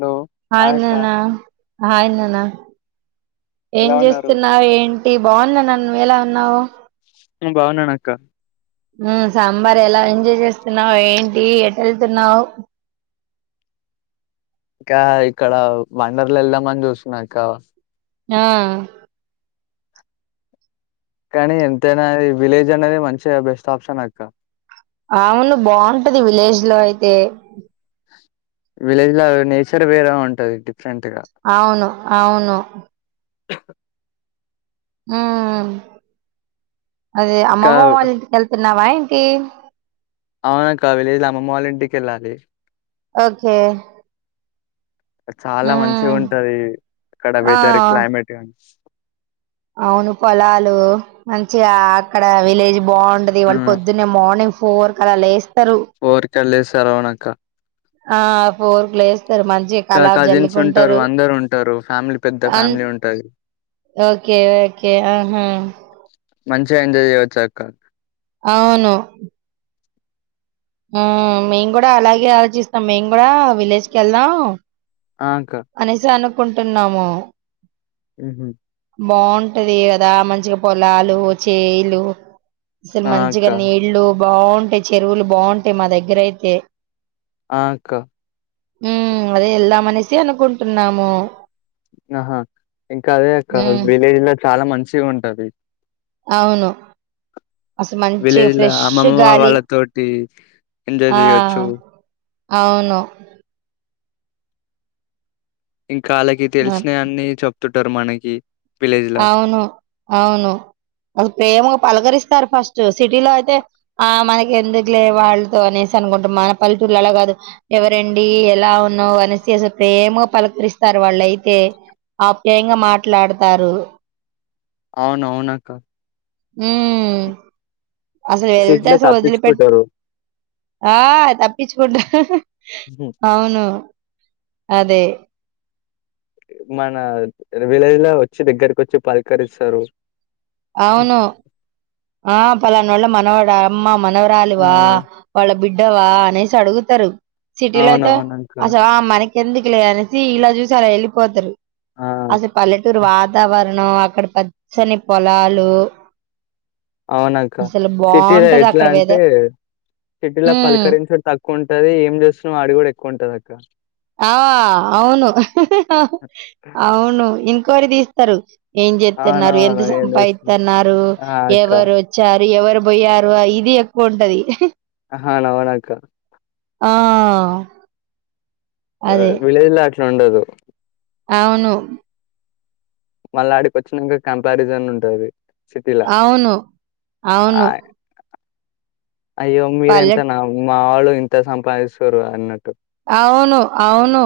Hello hi hi అక్క నూనా hi నూన్నా ఏం ఎలా ఉన్నారు చేస్తున్నావ్ ఏం ఎ బాగున్న నన్ నువ్వెలా ఉన్నావ్ నేన్ బాగున్నాన్ అక్క సమ్మర్ ఎలా ఎంజాయ్ చేస్తున్నావు ఏంటి ఎట్ వెళ్తున్నావ్ క్కా ఇక్కడ వండర్లు వెళ్దామని చూస్తున్నా అక్క ఆ కానీ ఎంతైన విలేజ్ అనేది మంచిగా బెస్ట్ ఆప్షన్ అక్క అవును బాగుంటది విలేజ్ లో అయితే విలేజ్ లో నేచర్ వేరే ఉంటది డిఫరెంట్ గా అవును అవును మ్ అదే ఇంకా అమ్మమ్మ వాళ్ళింటికి వెళ్తున్నావా ఏం టి అవునక్క అవి లేదు అమ్మమ్మ వాళ్ళ ఇంటికి వెళ్లాలి ఓకె చాల మంచి ఉంటది అక్కడ ఆ వెదర్ క్లైమేట్ అవును పొలాలు మంచిగా అక్కడ విలేజ్ బావుంటది ఆ వాళ్లు పొద్దున్నే మార్నింగ్ ఫోర్ కలా లేస్ తరు టలేస లోనక్క ఆ ఫోర్ లేస్తరు మంచి ఇంకా కల్లాప్ కజిన్స్ ఉంటారు జల్లుకుంటారు అందరు ఉంటారు ఫ్యామిలీ పెద్ద అం ఫ్యామిలీ ఉంటది ఓకె ఓకె ఆహా మంచిగా ఎంజాయ్ చేయచ్చు అక్క అవును ఆ మేమ్ కూడ అలాగే ఆలోచిస్తాం మేమ్ కూడా విలేజ్ కి వెళ్ళ ఆ అక్క అనేసాను కుంటున్నాము ఉహూ బాగుంటది గదా మంచిగ పొలాలు చేలు. ఆ సెమ్మంచిగ అక్క నీళ్లు. బాగుంటాయ్ చెరువులు బాం టె మ దగ్గరైతె. ఆ అక్క ఉమ్ అదే యెళ్దామనేసి అనుకుంటున్నాము. ఆహా ఇంకదే అక్క ఉమ్ విలేజ్లొ చాలా మంచిగు. టది. ఔను అసల్ మంచిగ విలేజ్ లో ఫ్రెష్ అమ్మమ్మ గాలి వాళ్ళతోటి ఎంజాయ్ ఆ. చేయొచ్చు ఔను. ఇంకాళ్ళకి తెలిసినయన్ని చొప్. టుటర్ మనకి విలేజ్ లా ఔను ఔను వాల్ల్ ప్రేమగ పలకరిస్ సర్ ఫస్ట్ సిటీలో ఐతే ఆ మనకెందుకులే వాళ్తొ అనేసి అనుకుంటమ్ మన పల్లెటూళ్లలా కాదు ఎవరండి ఎలా ఉన్నావ్ అనంస్సిసి ప్రేమగ పలకరిస్తారు వాళ్ళైతె ఆప్యాయంగా మాట్లాడతారు. ఔను ఔనక్క. ఉమ్ అసల్ వెళ్తే సిటీలో అసలు వదిలిపెట్ తప్పించుకుంటారు ఆ తప్పించుకుంటా. ఉహు. హహ ఔను అదే మనా ర్ విలేజ్ లో వొచ్చి దగ్గరకొచ్చి పలకరిస్సరు. ఔను ఆ పలా మనోళ్ళ మనవడా అమ్మ మన. మనవరాలివా వాళ్ళ బిడ్. టవా అనేసడుగుతరు. సిటీలో ఐతే అవునవునక్క అస ఆ అమ్మాని. ఎందుకులే అనేసి ఇలా జూసి అలా యెళ్ళిపోతరు. ఆ అసల్ పల్లెటూరు వాతావర్ ను అక్కడ పచ్చని పొలాలు ఔనక్క అసలు సిటీలో బాగుంటది ఎట్ల అక్కడ అంటే వెదర్ సిటీలో ఉమ్ పలకరించడు తక్కువుంటది. ఏం జేస్తున్నావ్ అడుగుడెక్కువుంటదక్క. ఆ ఔను ఔను. ఎంక్వైరి దీస్తరు. ఏం జేత్తున్నారు. ఎంత అవునవును ఏం చేస్తున్నావ్ సంపాయిత్తన్నారు. ఆ అక్క ఎవరొచ్చార్. ఎవరు బొయ్యారు అ ఇది ఎక్కువుంటది. హ అవునవునక్క ఆ అదే విలేజ్ల అట్లా ఉండదు. [inaudible] అవును మళ్ళాడికి వచ్చినాంక కంపారిజన్ ఉంటది సిటీలా అవును అవును‌ ఆహ్, అయ్యో మీర ఎంతనా మా వాళ్ళు ఇంత సంపాదిస్తురు అన్నట్టు అవును అవును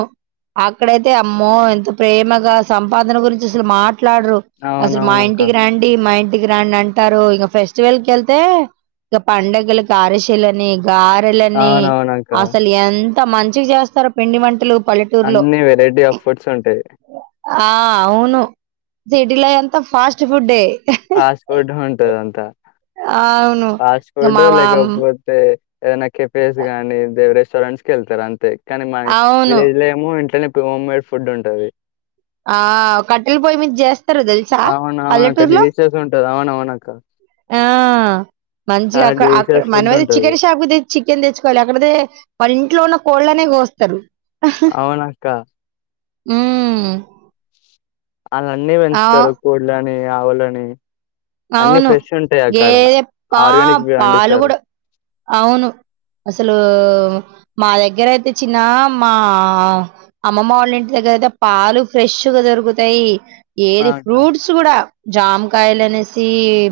అక్కడైతే అమ్మో ఎంత ప్రేమగా సంపాదన గురించి అసలు మాట మాట్లాడరు అసలు మా అవునవునక్క ఇంటికి రండి మా ఇంటి ఇంటి కి రండి అంటారు ఇగ ఫెస్టివల్ కి వెళ్తే ఇగ పండుగలకి అరిశలని గారెలని అవునవునక్క అసలు ఎంత ఎంత మంచిగా చేస్తారో పిండి వంటలు పల్లెటూరులో. అన్ని వెరైటీ ఆఫ్ ఫుడ్స్ ఉంటాయి ఆ అవును సిటీలో అంత ఫాస్ట్ పుడే ఫాస్ట్ ఫుడ్ ఉంటది అంతా అవును. ఫాస్ట్ ఇక ఫుడ్ మా మామ్ లేకపోతే ఏదన్నా కపిేస్ గానిి దేవరే్ స రెడ్స్ెళ్తార అంతే కానీ మా అవును. విలేజ్ లో ఏమో ఇంట్లోనే ఇప్పుడు హోమ్ మేడ్ ఫుడ్ ఉంటుంది ఆ కట్టల్ పోయి మీ జస్ తెలుసా అవునవునక్క పల్లెటూరులో డిలీషియస్ ఉంటది అవునవునక్క మంచిగా చాలా అక్కడ అ డిలీషియస్ ఫుడ్ మనమతే ఉంటది చికెన్ షాప్ తె చికెన్ తెచ్చుకోవాలి అక్కడ వాళ్ళ ఇంట్లో ఉన్న కోళ్ళనే కోస్తారు అవునాక్క ఉ అళ్న్నీ పెంచుతారు కోడ ని ఆవులని అన్ని అవును ఫ్రెష్ ఉంటాయి అక్కడ. గేదే పా ఆర్గానిక్ పాలు పండిస్తారు. కూడా అవును అసలు మా దగ్గర అయితే చిన్న మా అమ్మమ వాళ్ళ ఇంటి దగ్గర అయితే పాలు ఫ్రెష్గా దొరుకుతాయి ఆ ఏది అక్క ఫ్రూట్స్ కూడా జామ్ కాయలాని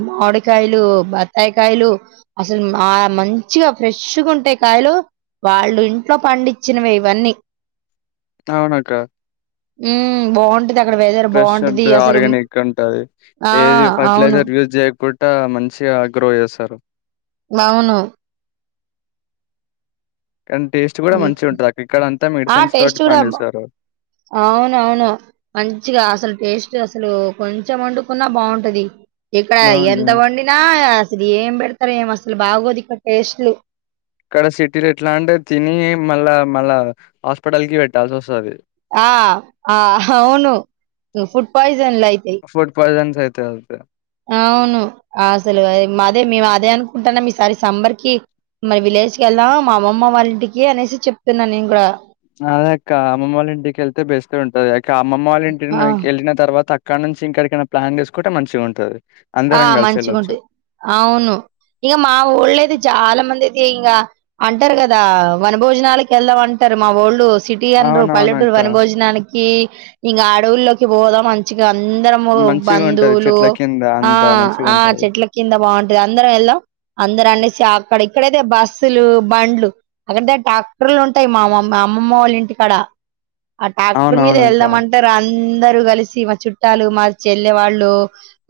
మామిడికాయలు బత్తాయికాయలు అసలు మా మంచిగా ఫ్రెష్గా ఉంటే కాయలు వాళ్ళు ఇంట్లో పండించినవి ఇవన్నీ అవునుట ఉ బాగుంటది అక్కడ వెేదర్ బాగుంటది ఉంటది, అసలు ఆ ఎ అవును సార్ యూజ్ గు మంచిగా గ్రో చేస్తారు అవును కానీ టేస్ట్ కూడా మంచిగా ఉంటది అక్క ఇక్కడ అంతా ఆ మెడిసిన్స్ టేస్ట్ తోటి కూడా పండిస్తారు. అవున అవును మంచిగా అసలు టేస్ట్ అసలు కొంచెం వండుకున్నా బాగుంటది ఇక్కడ అవును ఎంత వండినా అసలు ఏం పెడతారు ఏమ వస్త అసలు బాగోదు ఇక్కడ టేస్ట్లు ఇక్కడ సిటీలు ఎట్లా అంటే తిని మళ్ళా మళ్ళా హాస్పిటల్ కి పెట్టాల్సి వస్తుది ఆ అవును ఫుడ్ పయిన్ ఫుడ్ పయిజన్ అయితే అవుతే అవును అసలు అదే మేము అదే అనుకుంటాన్నా మీసారి సంబర్ మరి విలేజ్ కి వెళ్దాం మా అమ్మమ్మ వాళ్ళ ఇంటికి అనేసి చెప్తున్నాను నేను కూడా అద అక్క అమ్మమ్మ వాళ్ళ ఇంటికిళ్తే బేస్క ఉంటది అక అమ్మమ్మ వాళ్ళ ఇంటిని ఆ! వెళ్ళిన తర్వాత అక్క ఇక్కడ నుంచి ఇంక్కడికైనా ప్లాన్ చేసుకుంటే మంచిగా ఉంటుది ఆ మంచిగా ఉంటుది అవును ఇంకా మా ఊళ్ళ అతే చాలా మంది అది ఇంకా అంటారు కదా వన భోజనాలకు వెళ్దాంంటారు మా ఒళ్ళు సిటీ అనూ పల్లెటూరు అవునవునక్క వన భోజనానికి ఇం అడవుల్లోకి పోదా మంచి అందరము మంచిగా ఉంటది బంధువులు చెట్ల కింద ఆ అంతా మంచిగా ఆ ఉంటది చెట్ల కింద బాగుంటంది అందరం వెళ్దాం అ ఇర అనేసి అక్కడ ఇక్కడైయితే బస్సులు బండ్లు అక్కడ ట్రాక్టర్లు ఉంటాయి మా మా అమ్మమ్మ వాళ్ళ ఇంటికాడ ఆ ట్రాక్టర్ మీద అవునవునక్క వెళ్దామంటే రా అందరుూ కలిసి మా చుట్టాలు మా చెల్లె వాళ్ళు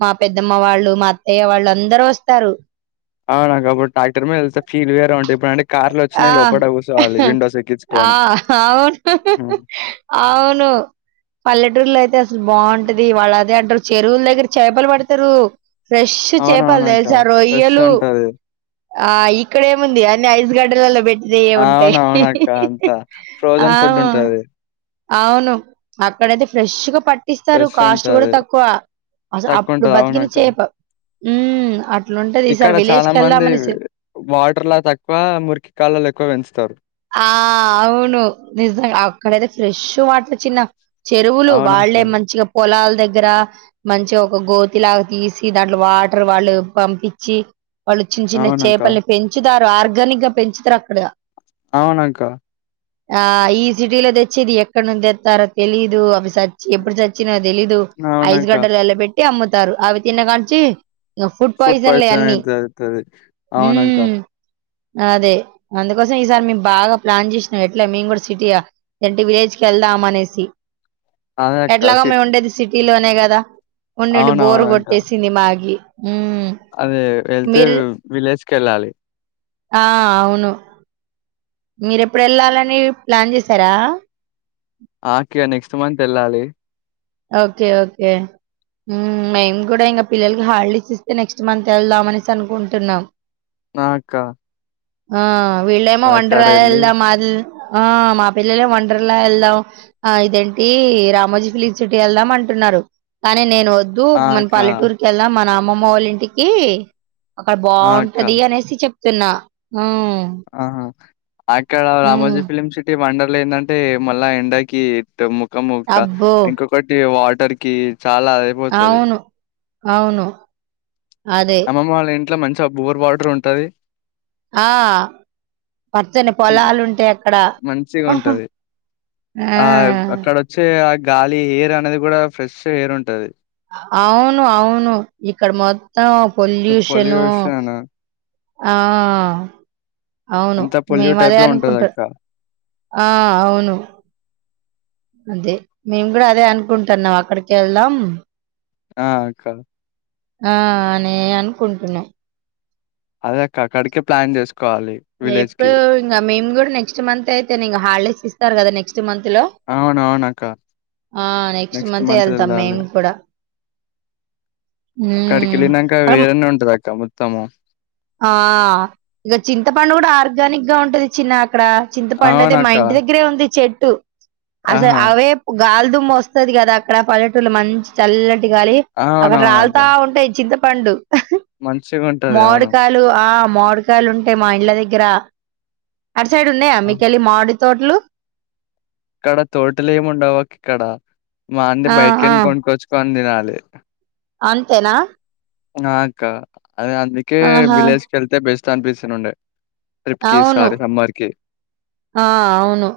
మా పెద్దమ్మ వాళ్ళు మా అత్తయ్య వాళ్ళు అందరుూ వస్తారు అవు నాకబప్పుడు టడాక్టర్ మీద వెతే ఫీల్ వే ఉంటే ఇప్పుడు అంటే ఆ ఎక్కించుకొని ఆవును ఉమ్. ఆవును పల్లెటూర్లా అ బాగుంటది వాళ్ళ అదే అంటారు చెరువుల దగ్గర చేపలు పడతారు ఫ్రెష్ చేపాల అవునవునక్క తెలుస ఫ్రెష్ రొయ్యలు ఉంటది ఆ ఇక్కడ ఏముంది అన్ని ఐస్ గడ్ పిల్లల బెట్ అవునవును అక్క అంత ఆ ఫ్రోజన్ ఫుడ్ ఉంటది అవును అక్కడయితే ఫ్రెష్గ పట్ టిస్తారు ఫ్రెష్ కాస్ట్ కూడ ఉంటది తక్కువ అస తక్కువ అప్పుడు ఉంటది బతికిన అవునక్క చేప ఉమ్ అన్ ఇక్కడ చాల మంది వాటర్ ల తక్కువ మురికి కాళ్ళలు ఎక్కువ పెంచుతారు. ఆ అవును నిజం అక్కడయితే ఫ్రెష్ వాటర్ చిన్న చెరువులు అవునక్క వాళ్లేే మంచిగ పొలాల్ దగ్గర మంచి ఒక గోతిలాగ తీసి దాంట్లో వాటర్ వాళ్ళు పంపించి వాళ్ళు చిన్ చిన్న అవునక్క చేపల్ని పెంచుతారు ఇటు ఆర్గనిక్ పెంచుతారక్కడ అవునక్క ఆ ఈ సిటీలో తెచ్చేది ఎక్కడ నుంచి తెస్తారొ తెలీదు అవి సచ్చి ఎప్పుడు చచ్చినా తెలీదు ఐస్ అవునక్క గడ్డలో ఎళ్లా పెట్టి అమ్ముతారు అవి తిిన్న కాన్నుంచి ఫుడ్ పాయిజన్ అయితుది అవునక్కా హ్మ్. అదే అందుకోసం ఈసారి మీక్ బాగ ప్లాన్ చేసినాం ఎట్లా మేము కూడా సిటీయా అంటే విలేజ్ కి వెళ్దాం అనేసి అదే అక్క ఎట్లాగొ సిట్ మేముండేది సిటీలోనే ట్నే కద ఉండెండి బోర్ అవునవునక్క కొట్టేసింది మాకి ఉమ్ అదే వెళ్తే మీరు విలేజ్ కెళ్ళాలి ఆ అవును మీరెప్పుడు వెళ్ళాలని ప్లాన్ చేసార ఆ అక్కయ నెక్స్ట్ మంత్ వెళ్ళాలి ఓకె ఓకే మేము కూడ ఇంకా పిల్లలకి హాలిడేస్ ఇస్తే నెక్స్ట్ మంత్ వెళ్దాం అనేసి అనుకుంటున్నాం రా అక్క ఆ వీళ్లేమో అక్కడ వెళ్ళి వంటరాయీల్దామా అది ఇది ఆ మా పిల్లలే వండర్లా వెళ్దాం ఆ ఇదేంటీ రామోజీ ఫిలిప్స్ సిటీ వెళ్దాం అంటున్నారు కానీ నేను వద్దు ఆ మన అక్క పల్లెటూరు కెళ్దాం మన మమ్మ వాళ్ళ ఇంటికి అక్కడ ఆ అక్క బావుంటది అనేసి చెప్పి ప్తున్న ఆ ఆహా ఆక్కడ ఉమ్ రామోజీ ఫిలిం సిటీ మండలామ్ ట్ ఏంటంటే మళ్ళా ఎండాకి మొక్క అబ్బో ఇంకొకటి వాటర్ టర్కి అవును అవునుఆ అమ్మమ్మ వాళ్ళింట్లో మంచిగా బోర్ వాటర్ ఉంటది ఆ పచ్చని పొలాలు ఉంటాయి అక్కడ మంచిగా ఆ ఉంటది ఆ అక్కడ వచ్చే ఆ గాలి ఎయిర్ అనేది కూడా ఫ్రెష్ ఏరుంటది అవును అవును ఇక్కడ మొ త్తం పొల్యూశను పొల్యూషన్ ఆ అవును అంతా మేము పొల్యూట్ అదే అయిపోయి ఉంటది అనుకుంటారు అక్క ఆ అవును అదే మేము కూడా అదే అనుకుంటున్నాం అక్కడికి వెళ్దాం ఆ అక్క ఆ నే అనుకుంటున్నాం అదే అక్క అక్కడికే ప్లాన్ చేసుకో ఎప్పుడు ఇంకా మేము కూడా నెక్స్ట్ మంత్ అయితేనే హాలిడేస్ ఇస్తా ఇస్తారు కదా నక్స్ నెక్ట్ మంత్ లో అవునవును అక్క ఆ నెక్స్ట్ మంత్ వెళ్తాం మేము కూడా అక్కడ హ్మ్. వెళ్ళినంక అం వేరేనే ఉంటది అక్క మొత్తం తమ్ము ఆ ఇక చింతపండు కూడా ఆర్ గానిక్ గా ఉంటంది చిన్నక్ ఇక్కడ చింతపండు అదే మా అవునక్క ఇంటి దగ్గరే ఉంది చెట్ టూ అసలు ఆహా అవే గాలిదుుమ్మ వస్తుది కదా అక్కడ పల్లటూల మంచి చల్లటి గా దిగాలి అక్కడ అవునవునక్క రాలతా ఉంటాయి చింత ప పండు మంచిగా ఉంటది అవును ఆ మామిడికాయలుంటే మా ఇళ్ల దగ్గర అటు సైడ్ ఉన్నాయ మీ కెళ్ళి మామి తోట్లు ఇక్కడ తోటలేమ్ ఉండవ్ అక్ ఇక్కడ మాంది ఆ! ఆ! బయ్టికెన్ కొన్ కొచ్చుకో అ దినాలే అంతేనా నాకా అదే అందుకే ఆహా! విలేజ్ కెళ్తె బెస్ట్ చాన్బిస్సెనుండే అవును ఆహ్ అవును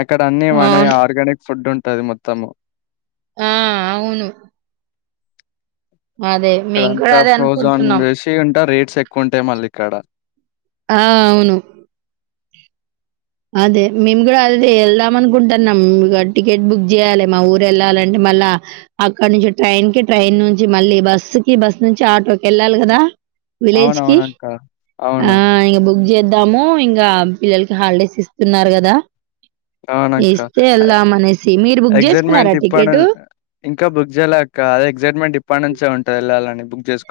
అక్కడ అన్ని వనీ అవును. ఆర్గానిక్ ఫుడ్ ఉ తది మొత్తము ఆహ్ అవును అదే మేము కూడా ఇక్కడంతా అదే ఫ్రోజోన్ అనుకుంటున్నాం. వేసి అంతా రేట్ చెక్కుంటే మళ్ళి ఇక్కడ. ఆహ్ అవును అదే మేమ్ గూడా అదే ఎళ్దాం అనుకుంటున్నాం ఇగ టికెట్ బుక్ జేయ్యాలి మా ఊరు ఎళ్ళాలంటే మళ్ళా అక్కడ నుంచి ట్రైన్ కి ట్రైన్ నుంచి మళ్ళీ బస్సు కి బస్ నుంచి ఆటోకి ఎళ్ళాలి గదా. విలేజ్కి అవునవునక్క. అవును. ఆహ్ ఇగ బు జేద్దాము ఇగా పిల్లలకి హాలిడేస్ ఇస్తున్నారు గదా అవునక్క ఇస్తే ఎళ్దాం అనేసి. మీరు బుక్ ఎక్సైట్మెంట్ జేసుకున్నారా ఇప్ప ను టికెటు? ఇంకా బుగ్ జేయలె అక్క అదే ఎక్సైట్మెంట్ ఇప్పనుంచే ఉ తెళ్ళాలని బుగ్ జేస్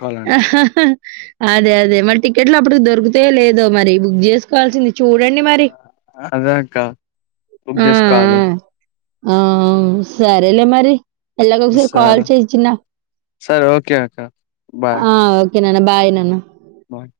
అదే అదే మళ్ టికెట్లు అప్పుటికి దొరుకు తే లేదో మరి బుక్ జేస్కోవాల్సింది. అదే అక్క బుగ్ జేస్కోవాలి. ఆహ్ సరేలే మరి ఎళ్ళగ ఒకసారి సరే. కాల్ చేయ్ చిన్న సరే ఓకే అక్క ఆహ్ ఓ కే నాన్న బాయ్ నాన్న. వాట్